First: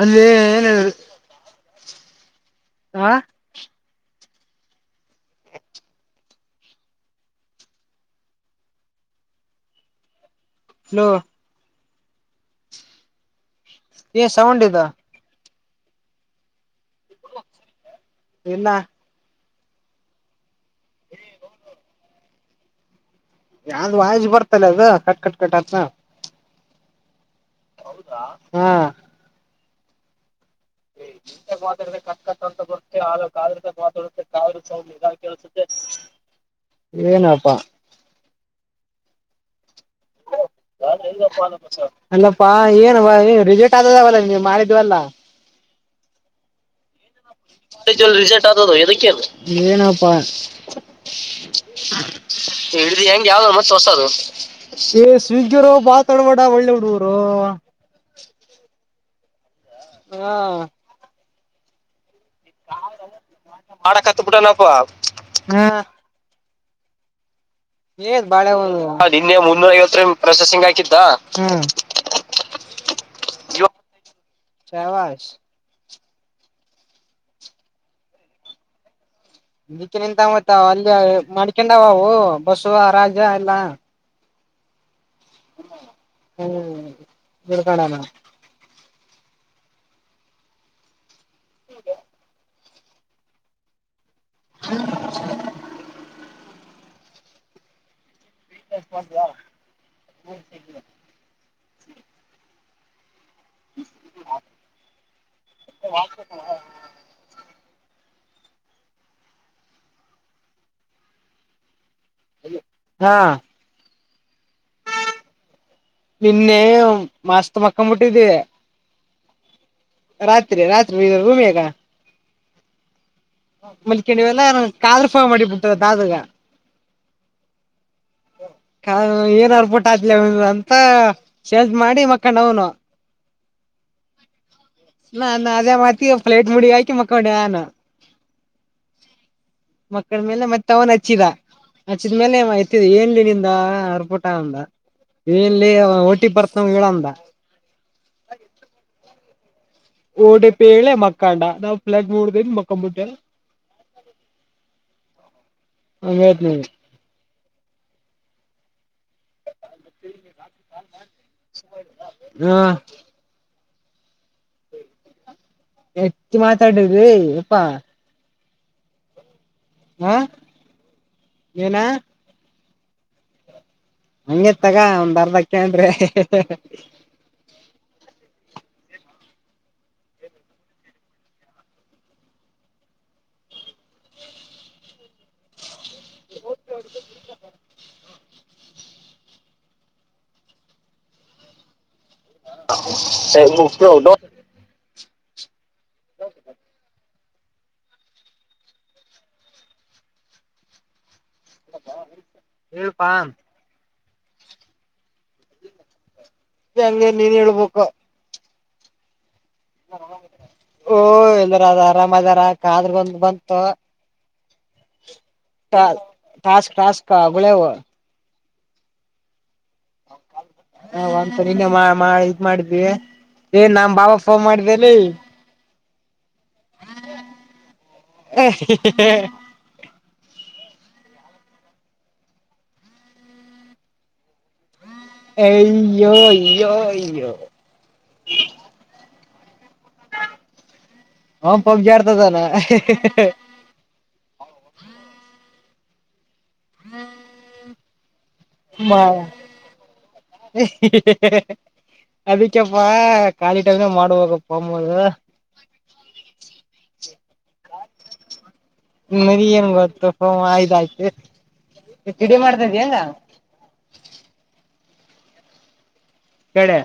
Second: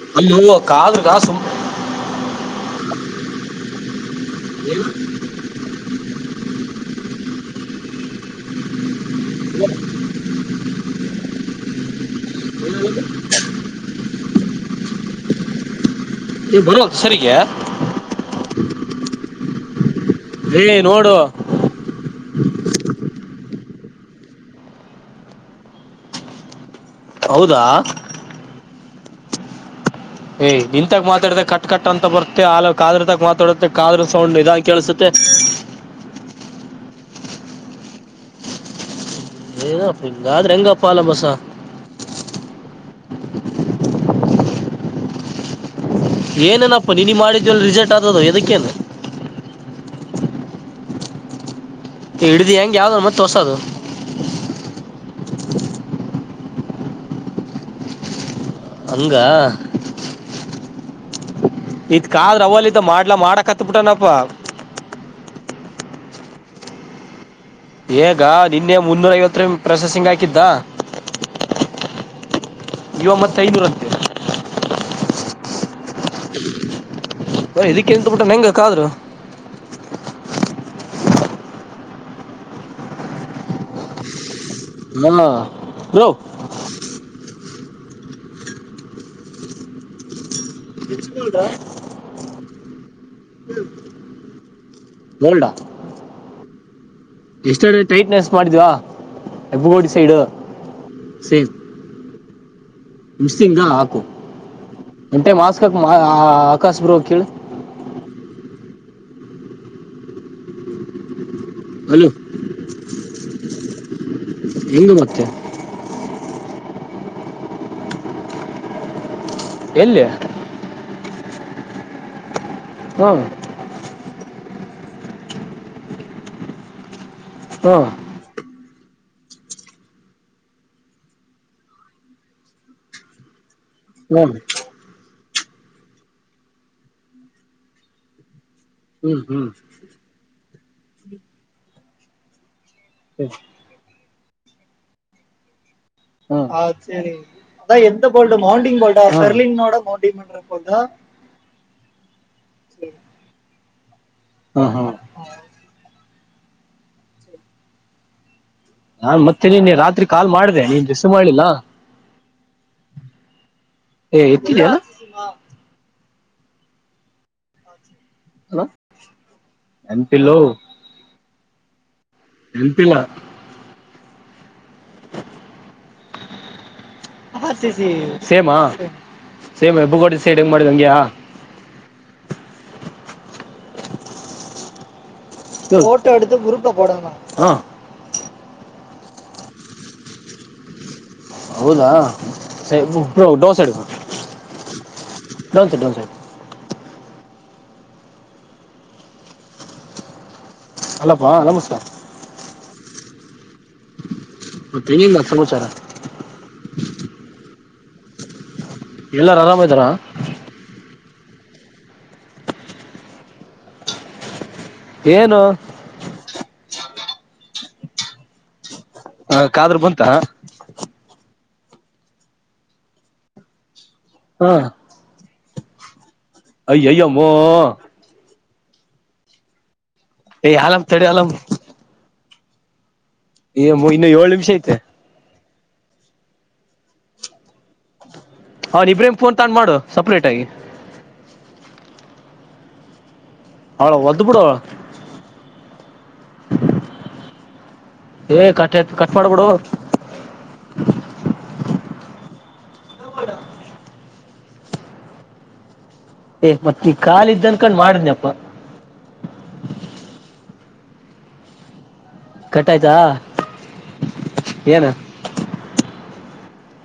ಅಲ್ಲಿ ಅ ಕಾದ್ರ ಕಸು [unintelligible] ಹಾ ಏನು ಹ [unintelligible] [unintelligible] ನ ಹ [unintelligible] ಏ ಸೌಂಡ್ ಇದ ಎ ಬರೋ ಹೆಸರರಿಗೆ ಇಲ್ಲ ಹೇ ನೋಡು [unintelligible] ಯಾವ್ದ ವಾಜಜ್ ಬರ್ತಲ್ಲ ಅದ ಕಟ್ ಕಟ್ ಕಟ್ತ್ ಹೌದಾ ಹೌದಾ ಹಾ ಏ ಇಂತಾಗ ಮಾತಾಡುತ್ತೆ ಕಟ್ ಕಟ್ ಮಾತಾಡಿದ್ರೆ ಅಂತ ಕಟ್ ಬರುತ್ತೆ ಅಂತ ಆಾಲ ಬರುತ್ತೆ ಕಾದ್ರ ಆ ತಾಗ ಮಾತಾಡುತ್ತೆ ಕಾದ್ರದಾಗ ಕಾದ್ರ ಮಾತಾಡುತ್ತೆ ಸೌಂಡ್ ಇದ ಕಾದ್ರ ಸೌಂಡ್ ಕೇಳಸುತ್ತೆ ಇದಾಗ ಕೇಳಿಸುತ್ತೆ ಏನಪ್ಪಾ ಇಗ [inaudible] ಅಲ್ಲಪ್ಪಾ ಎನ್ ರಿಜೆಟ್ ಆದದವಲ್ಲ ನೀವು ಮಾಡಿದ್ವಲ್ಲ ಏನೇನಪ್ಪ ನಿನಿ ಮಾಡಿದ್ವಲ್ಲ ರಿಜೆಕ್ಟ್ ಕಾಲೇಜಲ್ಲಿ ಆದದು ರಿಸಲ್ಟ್ ಎದಕ್ಕೇನು ಇದ್ದುಕ್ಕೆ ಅದು ಬಪ್ಪಾರ್ ಹಿಡಿದು [inaudible] ಹೆಂಗ್ ಯಾವ್ದು ಹಿಡ್ದು ಮತ್ತೆ ಹೆಂಗ ಯಾವ್ದ ಹೊಸದು ಬಸ್ ಹೊಸದು ಯುಎಸ್ ಸ್ವಿಗ್ಗಿಯರು ಬಾತಾಡಬೇಡ ಒಳ್ಳೆ ಹುಡುಗರು ಹಂಗ ಹ್ಮ ಇದ್ ಕಾದ್ರ ಅವಲ್ದ ಮಾಡ್ಲಾ ಮಾಡಕ್ ಹತ್ಬಿಟ್ಟನಪ್ಪ ಮಾಡಕತ್ ಬಿಟ್ಟನಪ್ಪಾ ಹಾ ಈಗ ನಿನ್ನೆ ಮುನ್ನೂರ [inaudible] ನಿನ್ನೆ ಐವತ್ತರ ಮುನ್ನೂರ ಐವತ್ ಪ್ರೊಸೆಸಿಂಗ್ ಹಾಕಿದ್ದ ಪ್ರೊಸೆಸಿಂಗ್ ಹಾಕಿದ್ದ ಇವ ಮತ್ತ ಐನೂರತ್ತ ಪ್ರವಶ ಹ ಇದಕ್ಕೆ ಎಂತ ಬಿಟ್ಟ ಹೆಂಗ ಕಾದ್ರರು ನಿಕ್ಕೆ ನಿಂತಮ್ಮತ್ ಅಲ್ಲಿ ಮಾಡ್ಕೊಂಡಾವ ಅವು ಬಸವ ರಾಜ ಎಲ್ಲಾ [inaudible] ನ ರೋ ಬಿಳ್ಕನಾನ ದಾ [inaudible] ಹ [inaudible] [unintelligible] ಎಷ್ಟ ಟೈಟ್ನೆಸ್ ಮಾಡಿದ್ವಾ ಬಡಿ ಸೈಡು ಸೇಮ್ ಮಿಸ್ಸಂಗಾ ಹಾಕು ಎಂಟೆ ಮಾಸ್ಕ್ಕ ಆಕಾಶ ಬ್ರೋ ಕೇಳಿ [inaudible] ಹಲೋ ಹಾ ನಿಮ್ಮದು ಮತ್ತೆ ನಿನ್ನೆ ಮಾಸ್ತ ಮಕ್ಕನ್ ಮುಟ್ಟಿದ ಎಲ್ಲಿ ರಾತ್ರಿ ರಾತ್ರಿ ಬೇಗ [unintelligible] ಹ್ಮ [unintelligible] ಮಲ್ಕಂಡಿವಲ್ಲ ಕಾದ್ರ ಫವ ಮಾಡಿಬ ಬಿಟ್ಟದ ದಾದಗ ಹಾ [unintelligible] ಕಾ ಏನ್ ಅರ್ಪಟ್ ಆಅವನ್ ಅಂತ ಸೇಜ ಮಾಡಿ ಮಕ್ಕಂಡ ಅವ್ನು ಹ ನಾ ನ ಅದೇ ಮತಿ ಪ್ಲೇಟ್ ಮುಡಿ ಆಯಕಿ ಮಕ್ಕೊಂಡಾನ ಹ್ಮ್ ಹ್ಮ್ ಮಕ್ಕಳ ಮೇಲೆ ಮತ್ತೆ ಅವನ್ ಹಚ್ಚಿದ ಆದ ಮೇ ಏನ ಲೇ ನಿಂದ ಆರ್ಭಟ [unintelligible] ಏನ್ ಲೇ ಅಲ್ಲಿ ಒಟ್ಟಿ ಬರ್ತ ಹೇಳಡಂದ ಬಲ್ಡ್ ಹೌಂಡಂಗ ಬೋಲ್ಡಾ ಸರ್ಲಿನ್ ನೋಡ ಓಡೆಪಿಳೆ ಮಕ್ಕಾಂಡ ನಾವ್ ಫ್ಲಟ್ ಮೂಡ್ದನ್ ಮಕ್ಕಂಬಿಟ್ಟಲ್ಲ ಹ್ಮ್ ಹ್ಮ್ ಆ [unintelligible] ಮೇದ ನಾನ್ ಮತ್ತೆ ನಿನ್ನೆ ರಾತ್ರಿ ಕಾಲ್ ಮಾಡ್ದೆ ನೀನ್ ರಿಸ ಮಾಡ್ಲಿಲ್ಲ ಹಾ ಏ ಇಯಾ ಹೆಚ್ಚು ಮಾತಾಡಿದ್ರಿ ಇಪ್ಪಾ ಹಲೋ ಎಂತಲ ಏನ ನೆನಪಿಲ್ಲ ಹಂಗೆ ಮತ್ಗಒಂದರ್ದಕ್ಕನ್ರ ಹಾ ಸಿ ಸಿ ಸೇಮಾ ಸೇಮ್ ಬಗೋಡ ಸೈಡ್ ಹೆಂಗ್ ಮಾಡಿದ್ ಹಂಗ್ಯಾ ಹ್ಮ ಫೋಟೋ ಹಿಡದು ಗರುೂಪಡ ಹೌದಾ ಬ್ರೋ ಹೇ [unintelligible] ಡನ್ ಸರ್ಟ್ಡನ್ ಸೆಟ್ ಅಲ್ಲ ವಾಹ ನಮಸ್ಕಾರ ಬನ್ [inaudible] ಮತ್ತೆ ಇನ್ನಿಂದ ಹಂಗೆ ನೀನ್ ಹೇಳ್ಬಬೇಕ ಹ ಎಲ್ಲಾರು ಆರಾಮ ಇದ್ದಾರಾ ಓ ಎಲ್ಲರ ಅದ ಆರಾಮ್ದಾರ ಕಾದ್ರ ಬಂದ ಬಂತು ಏನು ಾಸ್ ತ್ರಾಸಕಾ ಗುಳಾವ ಹ ಕಾದ್ರೂ ಬಂತ ಸರಿನಮ್ಮ ಇದ್ ಮಾಡ್ವಿ ಏನ್ ನಮ್ ಬಬ ಫೋನ್ ಹ ಮಾಡಿದ್ದೇನೆ ಅಯ್ಯಯ್ಯಮ್ಮೋ ಹ ಹೇ ಏ ಅಲ್ ತಡಿ ಅಲಂ ಏ ಇನ್ನು ಏಳ್ ನಿಮಿಷ ಐತೆ ಅಯ್ಯೋ ಅಯ್ಯೋ ಅಯ್ಯೋ ಹಾ ನಿ ಪ್ರೇಮ ಪೋನ್ ತನ್ ಮಾಡು ಸಪ್ರೇಟ್ ಆಗಿ ಹಂ ಪಪ ಜಾರತದಾನ ಅವಳ ವದ್ದ ಬಿಡ ಹ್ಮ ಕಟ್ ಮ ಕಟ್ ಮಾಡ್ಬಿಡು ಅದು ಅ್ಯಪ್ಪಾ ಾಲಿ ಟೈ್ನ ಮಾಡುವ ಪಾ ಪಮದು ಅನ್ಕಂಡ್ ಮಾಡ್ದನಪ್ಪಾ ಆಯ್ತ [unintelligible] ಕಿಡಿ ಮಾಡ್ತ್ದ ಏನು ಕಡೆ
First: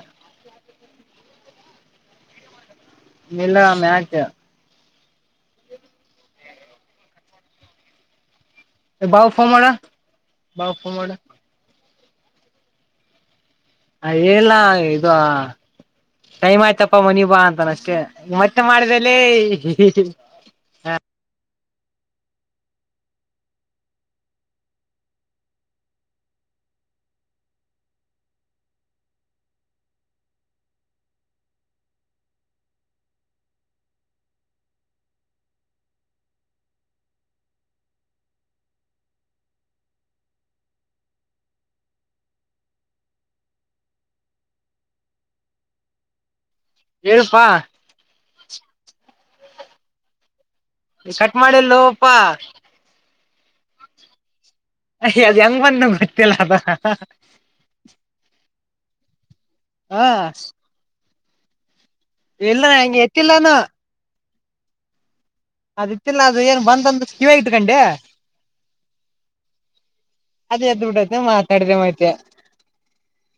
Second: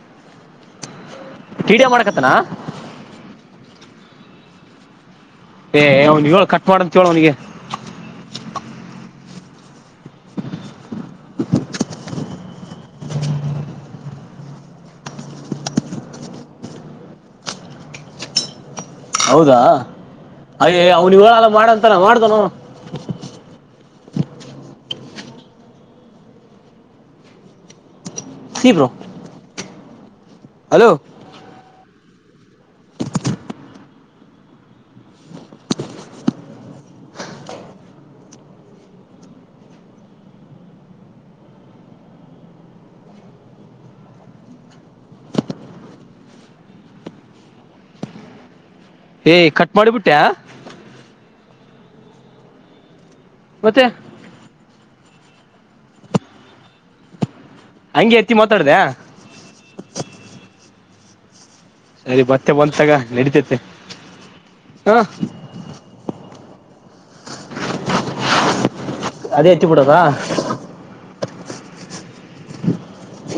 ವೀಡಿಯೊ ಮಾಡ್ಕತ್ತನಾ ಮಲ್ಲ ಮ್ಯಾಕ ಏ ಅವನಿಗೆ ಹೇಳ ಕಟ್ ಮಾಡಂತ ಹೇಳ ಅವನಿಗೆ ಬವುಫಾಮಡ ಬವುಫ ಮಾಡಡ ಅ ಎಲ್ಲ ಇದು ಟೈಮ್ ಆಯ್ತಪ್ಪ ಮನಿ ಬಾ ಅಂತಾನ ಅಷ್ಟೇ ಮತ್ತೆ ಮಾಡಿದೆ ಹೌದಾ ಅಯ್ಯಯ್ಯೋ ಅವ್ನು ಇವಾಗ ಮಾಡಂತಾನ ಮಾಡ್ದನೋ [unintelligible] ಸಿ ಬ್ರೋ ಹಲೋ ಹೇಳಪ್ಪಾ ಏಯ ಕಟ್ ಮಾಡಿಬಿಟ್ಟ್ಯಾ ಕಟ್ ಮಾಡಿಲ್ಲ ಹೋವಪ್ಪಾ ಮತ್ತೆ ಅದೇ ಎಂಗ್ ಬಂದೆ ಮತ್ತೆ [unintelligible] ಹಂಗೆ ಎತ್ತಿ ಮಾತಾಡ್ದೆ ಹಾ ಸರಿ ಬತ್ತೆ ಬಂತಾಗ ಎತ್ತಿಲ್ಲಾನು ನಡೀಿತತೆ ಹಾ ಅದಿತ್ತಲ್ಲ ಅದು ಏನ್ ಬಂದಂತ್ ಕಿವಿಯಗ್ ಇಟ್ಕೊಂಡೆ ಅದೇ ಎತ್ತಿ ಬಿಡೋದಾ ಅದೇ ಎದ್ ಬಿಡ್ಡತೆ ಮಾತಾಡಿದ ಮಾತೆ ಕೆ [unintelligible]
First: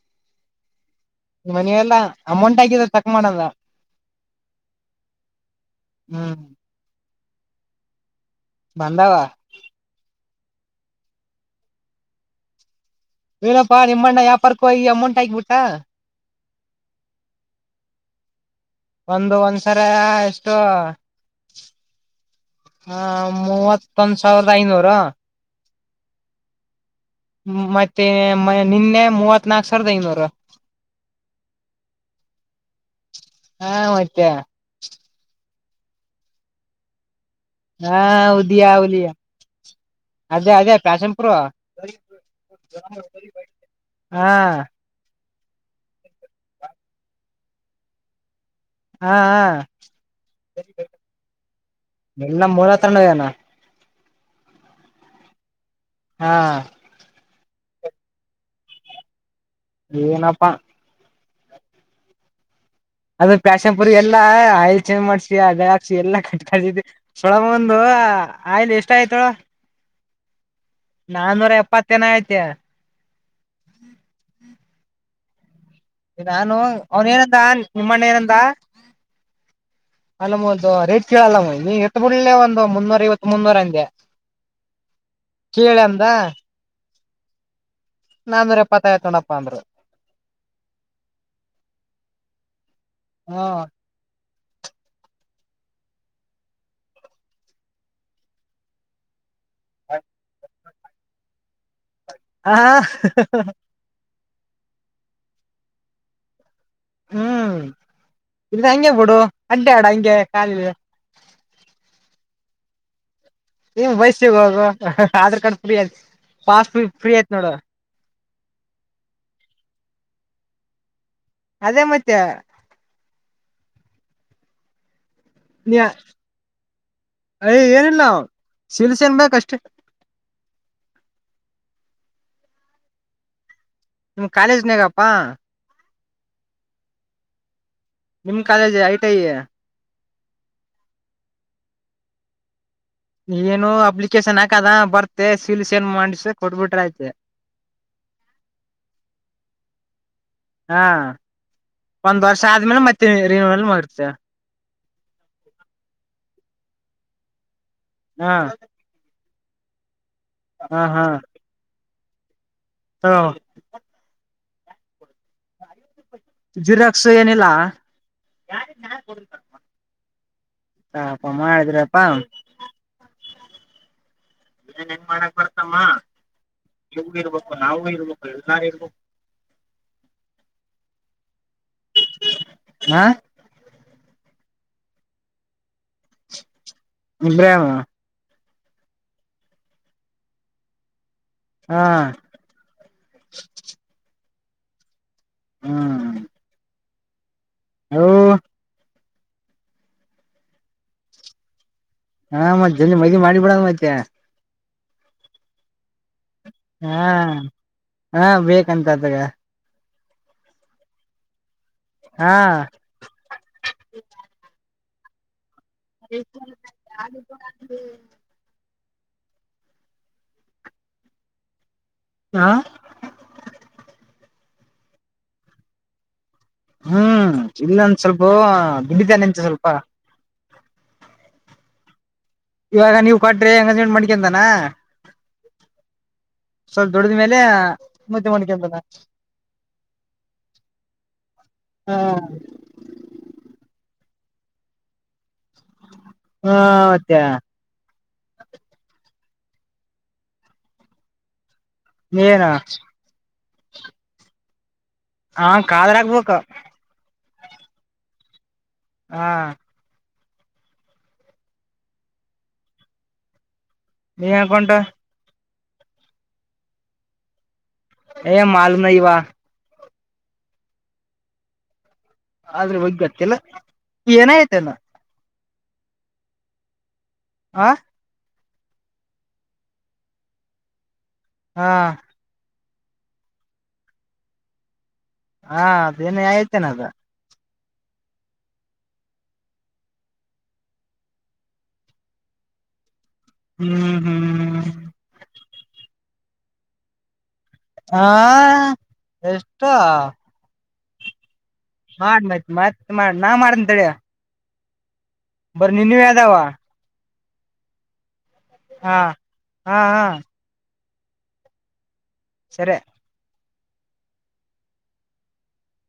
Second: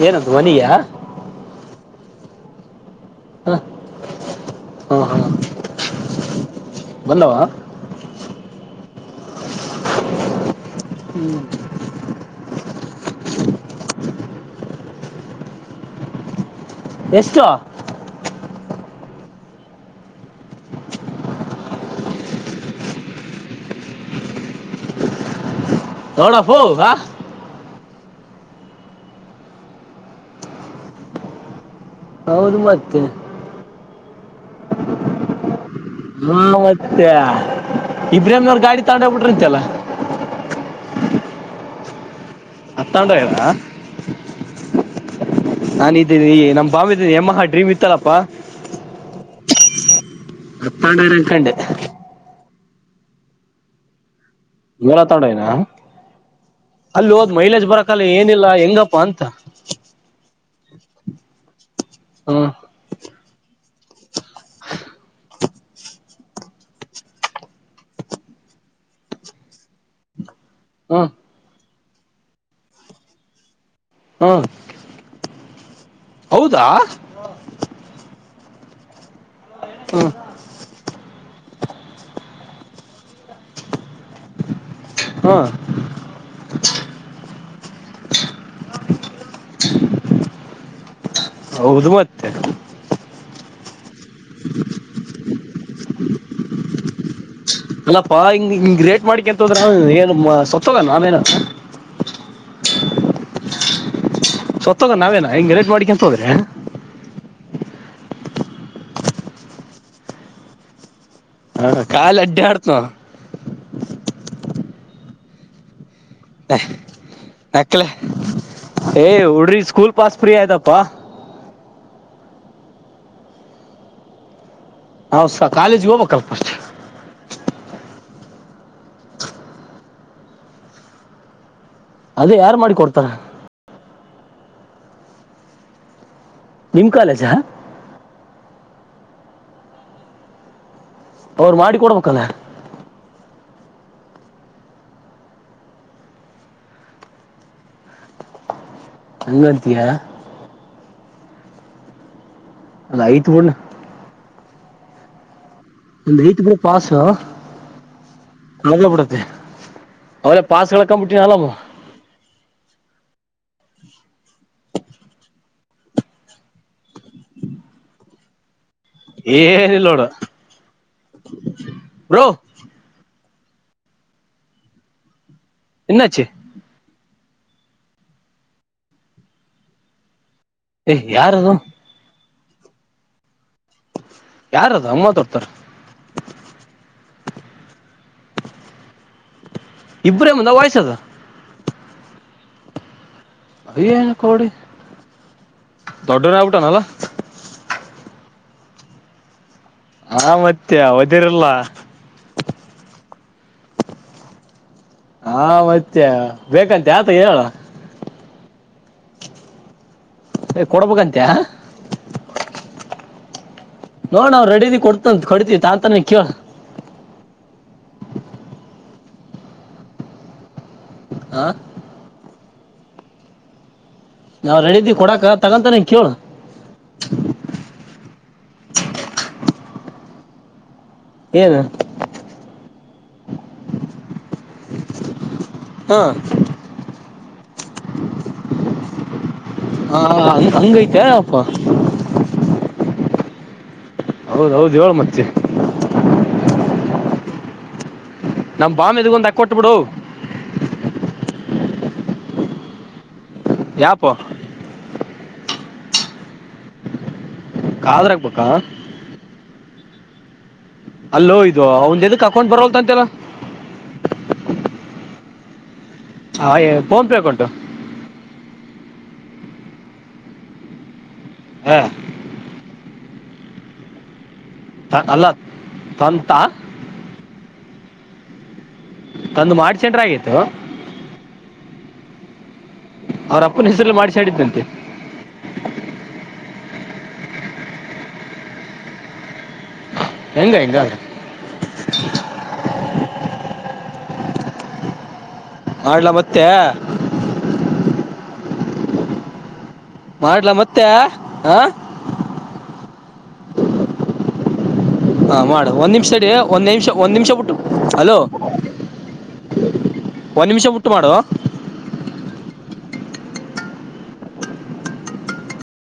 ಏನು ಧ್ವನಿಯಾ ಮನೆಯಲ್ಲಾ ಅಮೌಂಟ್ ಆಗಿದೆ ತ ಮಡಲ್ಲಾ. ಹ್ಮ್. ಬಂದುವಾ. [unintelligible] ಬಾಧಾವ ಹ್ಮ್ ವೀನಪ್ಪಾ ನಿಮ್ಮಣ್ಣ ಯಾಪಾರ್ಕ್ಕೋ ಈ ಅಮೌಂಟ್ ಆಾಕ್ಬಿಟ್ಟಾ ಎಷ್ಟು ಒಂದು ಒಂದ್ಸರ ಎಷ್ಟೋ ಆ ಮೂವತ್ತೊಂದ ಸಾವಿರದ ಐನೂರು ನೊಡಪೋ ಗಾ. ್ಮ ಮತ್ತೆ ಮ ನಿನ್ನೆ ಮೂವತ್ ನಾಕ್ ಸಾವಿರದ ಐನೂರು ಹೌದು ಮತ್ತೆ ಕೆ ಹ್ಮ್ ಮತ್ತೆ ಹಾ ಇಬ್ರಾಹಿಂನವ್ರ ಉದಿಯ ಗಾಡಿ ಉಲಿಯಾ. ತಗೊಂಡೋಗ್ಬಿಟ್ರಂತೆಲ್ಲ ಅದೇ ಅದೇ ಪ್ಯಾಷನ್ ಪ್ರೊ ಅಡ್ತಗೊಂಡು ಒಗ್ಯಾರ ಹಾ ನಾನು ಇದ್ದೀನಿ ಈ ನಮ್ಮ ಬಂಬ ಇದೀನಿ ಯಮ್ಮಹ ಡ್ರೀಮ್ ಇತ್ತಲ್ಲಪ್ಪಾ ಹ ಹಾ... ಅಡ್ತಗೊಂಡೋಗ್ಯಾರ ಅನ್ಕೊಂಡೆ ಎಲ್ಲ ಮೂಲ ಹತ್ರನ್ಯನ [unintelligible] ಹಾ. ಅಲ್ಲಿ ಹೋದ್ ಮೈಲೇಜ್ ಬರಕ್ಕಲ್ಲ ಏನಿಲ್ಲ ಹೆಂಗಪ್ಪಾ ಅಂತ ಏನಪ್ಪ. ಹಾ ಅದು ಪ್ಯಾಶನ್ ಪುರಿ ಎಲ್ಲಾ ಆಯಿಲ್ ಚೇಂಜ್ ಮಾಡ್ಸಿಡಾಕ್ಸಿ ಎಲ್ಲ ಕಸಿದತಿ ಸೊಳ ಮಗಂದು ಒಂದು ಆಯಿಲ್ ಎಷ್ಟ ಆಗ್ಯಾತೆ ಹೇಳು ಹ್ಮ್ ನಾನೂರ ಎಪ್ಪತ್ ಮತ್ತೇನ್ ಆಗೇತಿ ಹಾ- ನಾನು ಅವನ ಏನಂದ ನಿಮ್ಮಣ್ಣ ಏನಂದ ಹ ಅಲ್ಲಮ್ಮ ಒಂದು ರೇಟ್ ಕೇಳಲ್ಲ ಮ ನೀ ಎತ್ ಬಿಡ್ಳ್ಳಲೆ ಒಂದು ಮುನ್ನೂರ ಐವತ್ ಮುನ್ನೂರ ಅಂದೆ ಹ್ಮ್ ಕೇಳ ಅಂದಾ... ನಾನೂರ ಎಪ್ಪತ್ತಾಯತ ನೋಡಪ್ಪ ಅಂದ್ರ ಹೌದು ಮತ್ತೆ ಹ್ಮಾ.... [inaudible] ಅಲ್ಲಾಪ್ಪಾ ಹಿಂಗ ಹಿಂಗ ರೇಟ್ ಮಾಡಿಕಂತ.. ಸತೋದ್ರ ಏನು ಮಾ ಸೊ.. ಸತ್ತೋಗ ನಾವೇನೇ ಆ ಆ.. [unintelligible] ಹಾ ಸತ್ತುಹೋದ ನಾವೇನ ಹಿಂಗ ನೆಗ್ಲೆಟ್ ಮಾಡಿಕ ಅಂತ ಹೋದ್ರೆ ಹ್ಮ್ ಇ ಹಂಗೆ ಬಿಡು ಅಡ್ಯಾಡ್ ಹಂಗೆ ಕಾಲಲಿ ಹ ಕಾಲೇ ಆಡ್ಯಾಡ್ತಿನೋ ನೀನ್ ಬಯಸ್ಸಗ ಹೋಗುವ ಆಧಾರ್ ಕಾರ್ಡ್ ಫ್ರೀ ಅ ಪಾಸ್ ಫ್ರೀ.. ಫ್ರೀ ಆಯ್ತ್ ನೋಡ ಏಯ್ ಹುಡ್ರಿಗೆ ಸ್ಕೂಲ್ ಪಾಸ್ ಫ್ರೀ ಆದಾಪ್ಪಾ ಅದೇ ಮತ್ಯಾ.. ಹೌಸರ್ ಕಾಲೇಜಿಗೆ ಹೋಗಬೇಕಲ್ಲ ಫಸ್ಟ್ ಅಯ್ ಏನಿಲ್ಲ ಶಿಲ್ಸೆ ಅನ್ ಬಕ್ ಅಷ್ಟೇ ಅದ ಯಾರ್ ಮಾಡಿ ಕೊಡ್ತಾರ ನಿಮ ಕಾಲೇಜ್ನಗಪ್ಪಾ ನಿಮ್ ಕಾಲೇಜಾ... ನಿಮ್ ಕಾಲೇಜ್ ಐ ಟಿ ಐ ಅವರು ಮಾಡಿ ಕೊಡ್ಬೇಕಲ್ಲ ನೀನು ಅಪ್ಲಿಕೇಶನ್ ಹಾಕದ ಬರ್ತೆ ಸೀಲ್ ಸೈನ್ ಮಾಡಸಿ ಕೊಟ್ಬಿಟ್ರಐತೆ.. ಹಂಗಂತೀಯಾ ಹಾ.. ಒಂದು ವರ್ಷ ಒಂದ ವರ್ಷ ಆದ್ಮೇಲೆ ಅದ್ ಮತ್ತೆ ಐತ್ ಬಿಡ್ ರಿನೀವಲ್ ಮಾಡ್ತಿದ್ಯಾ ಒಂದು ರೀತಿ ಬಿಡ್ ಪಾಸೊ ಹಾ ಮಗ್ಲ ಬಿಡತ್ತೆ ಅವಗ್ಲೇ ಪಾಸ್ಗ ಹಾ ಏಳಕಂಬಿಟ್ಟನ ಅಲ್ಲಮ್ಮ ಹಾ ಜೆರಾಕ್ಸ್ ಏನಿಲ್ಲ ಏನಿಲ್ಲ ನೋಡು ಪ ಅಮ್ಮ ಎದರಪ್ಪ ಬ್ರೋ ಇನ್ ಹೆಂಗ್ ಮಾಡಕ್ ಬರ್ ಮ್ಮ ಇನ್ನಾಚಿ ಇರ್ಬೇಕು ನಾವವು ಇರ್ಬೇಕು ಎನಾರು ಇರ್ಬೇಕ ಏ್ ಯಾರ ಅದು ಹಾ ಯಾರದು ಅಮ್ಮ ತೋಡ್ತಾರ ಬ್ರಾಮ ಇಬ್ರಾಹಿಮ್ ಅಂದ ವಯಸ್ಸ ಅದ ಹಾ ಏನು ಕಡಿ ದೊಡ್ಡೋ ನಪುಟಾನಲ್ಲಾ ಹ ಹಾ ಮತ್ತೆ ಅವದಿರಲ್ಲ ಹಾ ಮತ್ತ್ ಜಲ್ ಮದ ಮಾಡಿ ಬಿಡದು್ ಮತ್ತೆ ಹಾ ಮತ್ತ ಹಾ ಹಾ ಬ [unintelligible] ಂತತಗ [unintelligible] ಯ ಕೊಡಬೇಕಂತ ಹಾ ನೋಡ್ ನಾವು ರೆಡೀಿ ಕೊಡ್ತ ಡತ [inaudible] [unintelligible] ತ್ತ ನಿಖುವ ಯಡು ಕಡ ಹಾ ಆಾ ನಾವ್ ರೆಡಿದಿ ಕೊಡಕ ತಗಂತ ನೀನ್ ಕೇಳು ಹ್ಮ್ ಇಲ್ಲ ಸ್ವಲ್ಪ ಬಿಡಿತನೆ ಎಂತ ಸ್ವಲ್ಪ ಏನು ಇವಾಗ ನೀವ್ ಕಟ್ರೆ ಅಂಗೇಜ್ಮೆಂಟ್ ಮಾಡಡಿಕಂತಾನ ಹಾ ಸಲ್ ದೊಡದ ಮೇಲೆ ಇ ಮುಜ ಮಣಿಕಂಬನ ಹಾ ಹಂಗ ಹಂಗೈತೆ ಅಪ್ಪ ಹ ಹೌದೌದು ಏಳು ಮತ್ತೆ ಹಾ ಮತ್ತೆ ನಮ ಬಾಮೆದುಗೊಂದ ಕೊಟ್ಬಿಡು ನಾ ಯಪ್ಪ ಹಾ ಕಾದರ್ ಆಗ್ಬೇಕ ಕಾದ್ರ ಆಗ್ಬೇಕಾ ಹಾ ಅಲ್ಲೋಯದು ಅವ್ ಎದಕ್ ಹಾಕೊಂಡ್ ಬರವಲ್ ಅಂತೆಲ್ಲ ನೀ ಹಕಂಟಾ ಹೇ ಫೋನ್ ಪೇ ಅಕೌಂಟ್ ಏ ಮಾಲ್ ನ ವ ಹಾ ಆದ್ರೆ ಒಗ್ ಗತ್ತಿಲ್ಲ ಏನಾಯತ ಹ ಅ ತಂತ ಆ ತಂದು ಮಾಡಿ ಸೆಂಟ್ರ ಆಗಿತ್ತು ಹಾ ಅವ್ರಪ್ಪನ ಹೆಸರುಲ್ಲ ಮಾಡಿಸಾಡಿದ್ದಂತೆ ಹಾ ಅದೇನ ಆಯ್ತೇನೆ ಅದ ಹೆಂಗ ಹೆಂಗ್ರ ಹ್ಮ್ ಹ್ಮ್ ಹ್ಮ್ [unintelligible] ಮತ್ತೆ ಹಾ ಎಷ್ಟ ಹ [inaudible] ಮತ್ತ ಹ ಮಾಡ ಮತ್ ಮತ್ ಮಾಡ ನಾ ಮಾಡಂತಳ ಹಾ ಮಾಡ್ ಒಂದ್ ನಿಮಿಷಡಿ ಒಂದ್ ನಿಮಿಷ ಒಂದ್ ನಿಮಿಷ ಬಿಟ್ಟು ಹಲೋ ಹಾ ಹಾ ಹಾ ಮಾಡುವ ಸರಿ